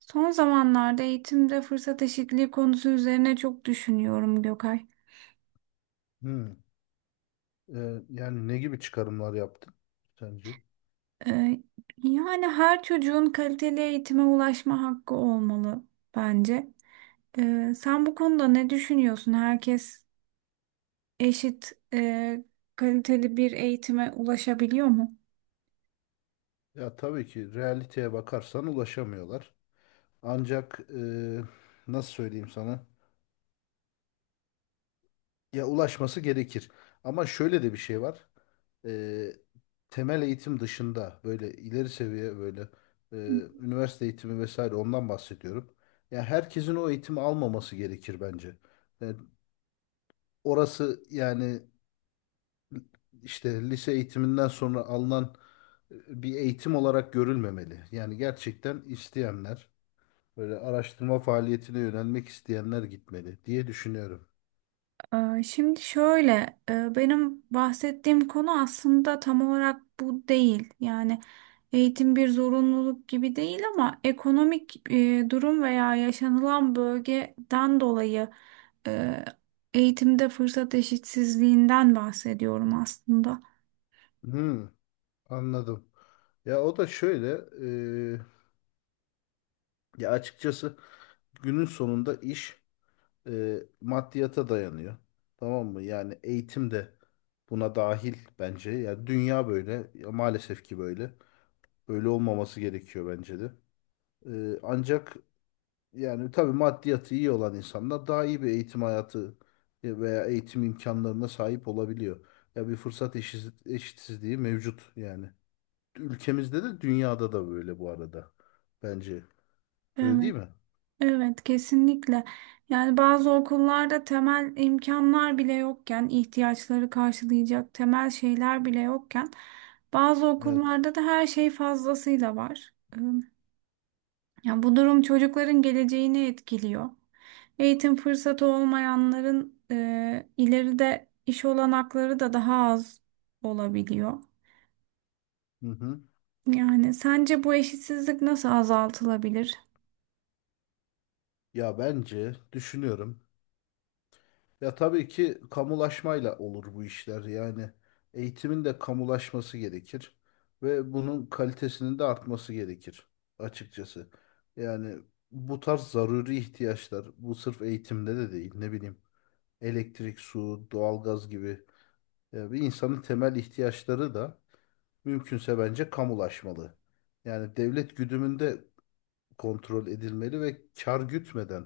Son zamanlarda eğitimde fırsat eşitliği konusu üzerine çok düşünüyorum Gökay. Hmm. Yani ne gibi çıkarımlar yaptın sence? Ee, Yani her çocuğun kaliteli eğitime ulaşma hakkı olmalı bence. Sen bu konuda ne düşünüyorsun? Herkes eşit kaliteli bir eğitime ulaşabiliyor mu? Ya tabii ki realiteye bakarsan ulaşamıyorlar. Ancak nasıl söyleyeyim sana? Ya ulaşması gerekir. Ama şöyle de bir şey var. Ee, Temel eğitim dışında böyle ileri seviye böyle e, üniversite eğitimi vesaire ondan bahsediyorum. Ya herkesin o eğitimi almaması gerekir bence. Yani orası, yani işte lise eğitiminden sonra alınan bir eğitim olarak görülmemeli. Yani gerçekten isteyenler, böyle araştırma faaliyetine yönelmek isteyenler gitmeli diye düşünüyorum. Şimdi şöyle, benim bahsettiğim konu aslında tam olarak bu değil. Yani eğitim bir zorunluluk gibi değil ama ekonomik durum veya yaşanılan bölgeden dolayı e, eğitimde fırsat eşitsizliğinden bahsediyorum aslında. Hmm, anladım. Ya o da şöyle, e, ya açıkçası günün sonunda iş maddiyata dayanıyor. Tamam mı? Yani eğitim de buna dahil bence. Ya dünya böyle, ya maalesef ki böyle. Böyle olmaması gerekiyor bence de. Ancak yani tabii maddiyatı iyi olan insanlar daha iyi bir eğitim hayatı veya eğitim imkanlarına sahip olabiliyor. Ya bir fırsat eşitsizliği mevcut yani. Ülkemizde de dünyada da böyle bu arada. Bence. Öyle değil mi? Evet, kesinlikle. Yani bazı okullarda temel imkanlar bile yokken, ihtiyaçları karşılayacak temel şeyler bile yokken, bazı Evet. okullarda da her şey fazlasıyla var. Yani bu durum çocukların geleceğini etkiliyor. Eğitim fırsatı olmayanların ileride iş olanakları da daha az olabiliyor. Hı hı. Yani sence bu eşitsizlik nasıl azaltılabilir? Ya bence düşünüyorum. Ya tabii ki kamulaşmayla olur bu işler. Yani eğitimin de kamulaşması gerekir ve bunun kalitesinin de artması gerekir açıkçası. Yani bu tarz zaruri ihtiyaçlar bu sırf eğitimde de değil, ne bileyim, elektrik, su, doğalgaz gibi bir insanın temel ihtiyaçları da mümkünse bence kamulaşmalı. Yani devlet güdümünde kontrol edilmeli ve kar gütmeden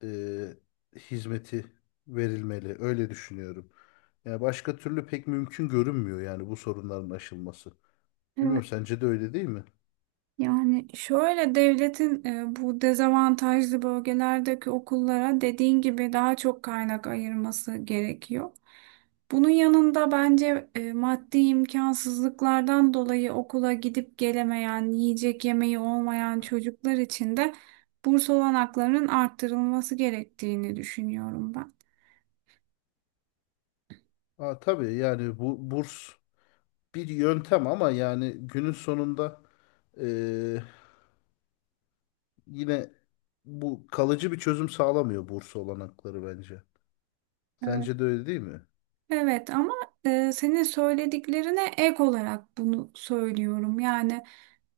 e, hizmeti verilmeli. Öyle düşünüyorum. Yani başka türlü pek mümkün görünmüyor yani, bu sorunların aşılması. Bilmiyorum, sence de öyle değil mi? Yani şöyle devletin bu dezavantajlı bölgelerdeki okullara dediğin gibi daha çok kaynak ayırması gerekiyor. Bunun yanında bence maddi imkansızlıklardan dolayı okula gidip gelemeyen, yiyecek yemeği olmayan çocuklar için de burs olanaklarının arttırılması gerektiğini düşünüyorum ben. Aa, tabii, yani bu burs bir yöntem ama yani günün sonunda e, yine bu kalıcı bir çözüm sağlamıyor burs olanakları bence. Evet. Sence de öyle değil mi? Evet, ama senin söylediklerine ek olarak bunu söylüyorum. Yani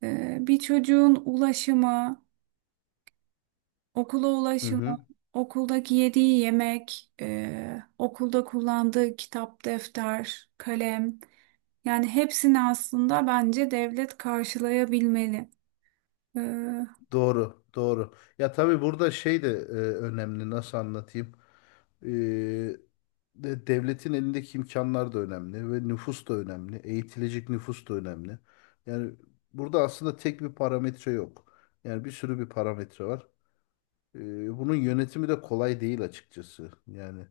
bir çocuğun ulaşımı, okula Hı ulaşımı, hı. okuldaki yediği yemek, okulda kullandığı kitap, defter, kalem. Yani hepsini aslında bence devlet karşılayabilmeli. E, Doğru, doğru. Ya tabii burada şey de önemli. Nasıl anlatayım? E, devletin elindeki imkanlar da önemli ve nüfus da önemli. Eğitilecek nüfus da önemli. Yani burada aslında tek bir parametre yok. Yani bir sürü bir parametre var. Bunun yönetimi de kolay değil açıkçası. Yani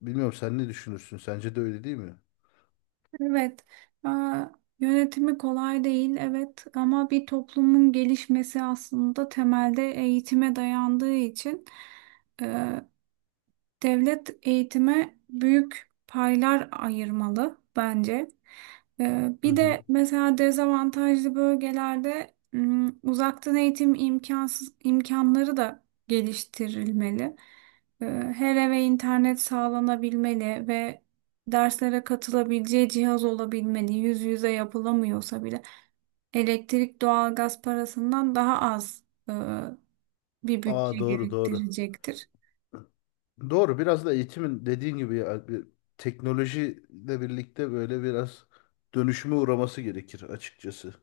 bilmiyorum, sen ne düşünürsün? Sence de öyle değil mi? evet, e, yönetimi kolay değil, evet ama bir toplumun gelişmesi aslında temelde eğitime dayandığı için e, devlet eğitime büyük paylar ayırmalı bence. Hı Bir hı. de mesela dezavantajlı bölgelerde uzaktan eğitim imkansız imkanları da geliştirilmeli. Ee, Her eve internet sağlanabilmeli ve derslere katılabileceği cihaz olabilmeli. Yüz yüze yapılamıyorsa bile elektrik, doğalgaz parasından daha az e, bir bütçe Aa, doğru, doğru. gerektirecektir. Doğru, biraz da eğitimin dediğin gibi ya, bir teknolojiyle birlikte böyle biraz dönüşüme uğraması gerekir açıkçası.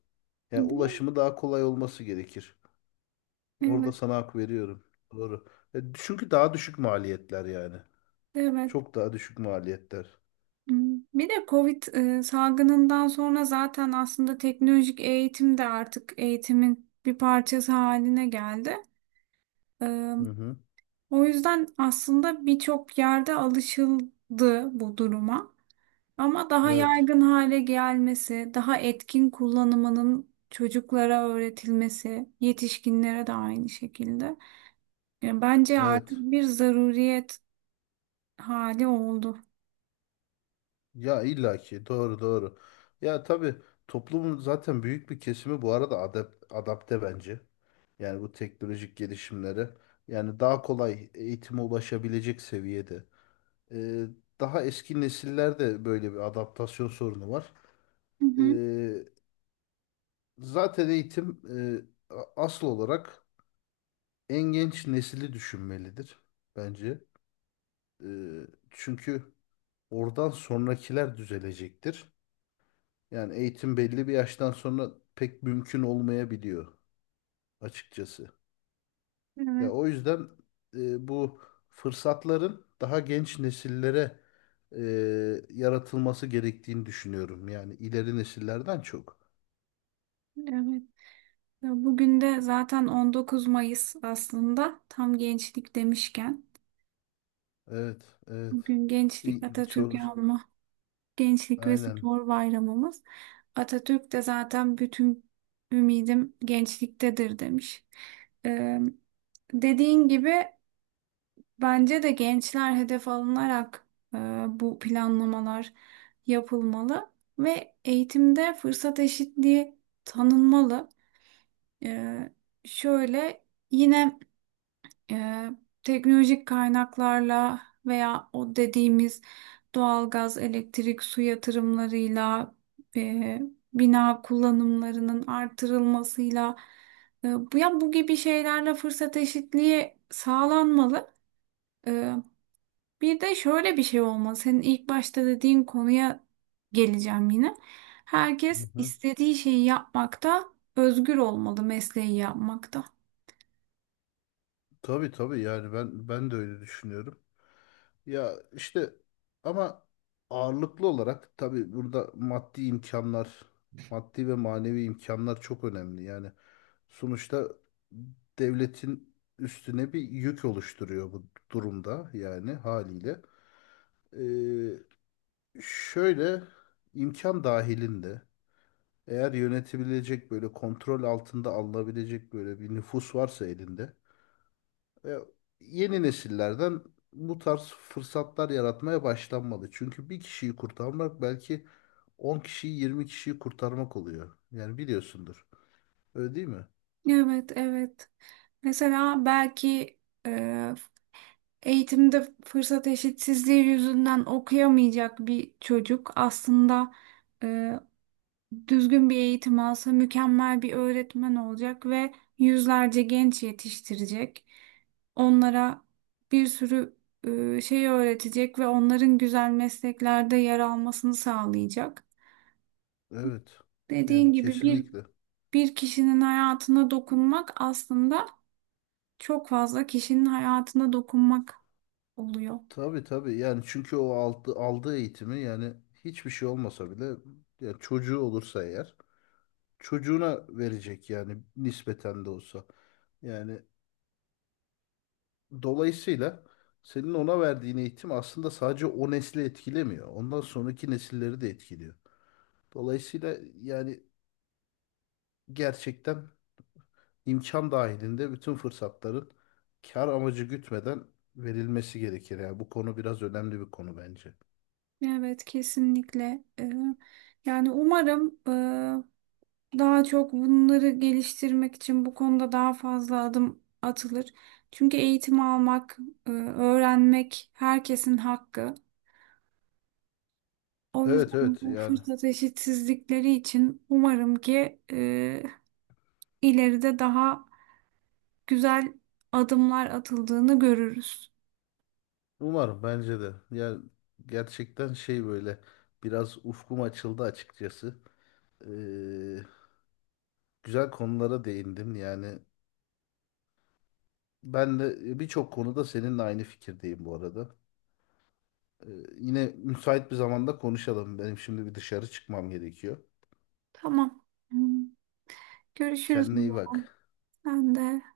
Yani Değil mi? ulaşımı daha kolay olması gerekir. Orada Evet, sana hak veriyorum. Doğru. Çünkü daha düşük maliyetler yani. evet. Çok daha düşük maliyetler. Hmm. Bir de Covid salgınından sonra zaten aslında teknolojik eğitim de artık eğitimin bir parçası haline geldi. E, Hı hı. O yüzden aslında birçok yerde alışıldı bu duruma. Ama daha Evet. yaygın hale gelmesi, daha etkin kullanımının çocuklara öğretilmesi, yetişkinlere de aynı şekilde. Yani bence artık Evet. bir zaruriyet hali oldu. Ya illaki doğru, doğru. Ya tabii toplumun zaten büyük bir kesimi bu arada adapte bence. Yani bu teknolojik gelişimleri, yani daha kolay eğitime ulaşabilecek seviyede. Ee, Daha eski nesillerde böyle bir adaptasyon sorunu var. Hı hı. Ee, Zaten eğitim asıl olarak en genç nesili düşünmelidir bence. Çünkü oradan sonrakiler düzelecektir. Yani eğitim belli bir yaştan sonra pek mümkün olmayabiliyor açıkçası. Ya Evet, o yüzden bu fırsatların daha genç nesillere e, yaratılması gerektiğini düşünüyorum. Yani ileri nesillerden çok. evet. Ya bugün de zaten 19 Mayıs aslında tam gençlik demişken. Evet, evet. Bugün gençlik Çok Atatürk'ü anma gençlik ve aynen. spor bayramımız. Atatürk de zaten bütün ümidim gençliktedir demiş. Ee, Dediğin gibi bence de gençler hedef alınarak e, bu planlamalar yapılmalı ve eğitimde fırsat eşitliği tanınmalı. Ee, şöyle yine e, teknolojik kaynaklarla veya o dediğimiz doğalgaz, elektrik, su yatırımlarıyla e, bina kullanımlarının artırılmasıyla bu ya bu gibi şeylerle fırsat eşitliği sağlanmalı. E, Bir de şöyle bir şey olmalı. Senin ilk başta dediğin konuya geleceğim yine. Hı Herkes hı. istediği şeyi yapmakta özgür olmalı, mesleği yapmakta. Tabii, tabii, yani ben de öyle düşünüyorum. Ya işte, ama ağırlıklı olarak tabii burada maddi imkanlar, maddi ve manevi imkanlar çok önemli. Yani sonuçta devletin üstüne bir yük oluşturuyor bu durumda yani, haliyle. Ee, Şöyle, imkan dahilinde eğer yönetebilecek, böyle kontrol altında alınabilecek böyle bir nüfus varsa elinde, e, yeni nesillerden bu tarz fırsatlar yaratmaya başlanmalı. Çünkü bir kişiyi kurtarmak belki 10 kişiyi, 20 kişiyi kurtarmak oluyor. Yani biliyorsundur. Öyle değil mi? Evet, evet. Mesela belki e, eğitimde fırsat eşitsizliği yüzünden okuyamayacak bir çocuk aslında e, düzgün bir eğitim alsa mükemmel bir öğretmen olacak ve yüzlerce genç yetiştirecek. Onlara bir sürü şey öğretecek ve onların güzel mesleklerde yer almasını sağlayacak. Evet. Yani Dediğin gibi bir kesinlikle. bir kişinin hayatına dokunmak aslında çok fazla kişinin hayatına dokunmak oluyor. Tabii, tabii, yani çünkü o aldığı eğitimi, yani hiçbir şey olmasa bile, yani çocuğu olursa eğer, çocuğuna verecek yani, nispeten de olsa. Yani dolayısıyla senin ona verdiğin eğitim aslında sadece o nesli etkilemiyor. Ondan sonraki nesilleri de etkiliyor. Dolayısıyla yani gerçekten imkan dahilinde bütün fırsatların kar amacı gütmeden verilmesi gerekir. Yani bu konu biraz önemli bir konu bence. Evet, kesinlikle. Yani umarım daha çok bunları geliştirmek için bu konuda daha fazla adım atılır. Çünkü eğitim almak, öğrenmek herkesin hakkı. O Evet, yüzden evet, bu yani. fırsat eşitsizlikleri için umarım ki ileride daha güzel adımlar atıldığını görürüz. Umarım, bence de. Yani gerçekten şey, böyle biraz ufkum açıldı açıkçası. Ee, Güzel konulara değindim. Yani ben de birçok konuda seninle aynı fikirdeyim bu arada. Ee, Yine müsait bir zamanda konuşalım. Benim şimdi bir dışarı çıkmam gerekiyor. Tamam. Hmm. Görüşürüz Kendine iyi o zaman. bak. Ben de.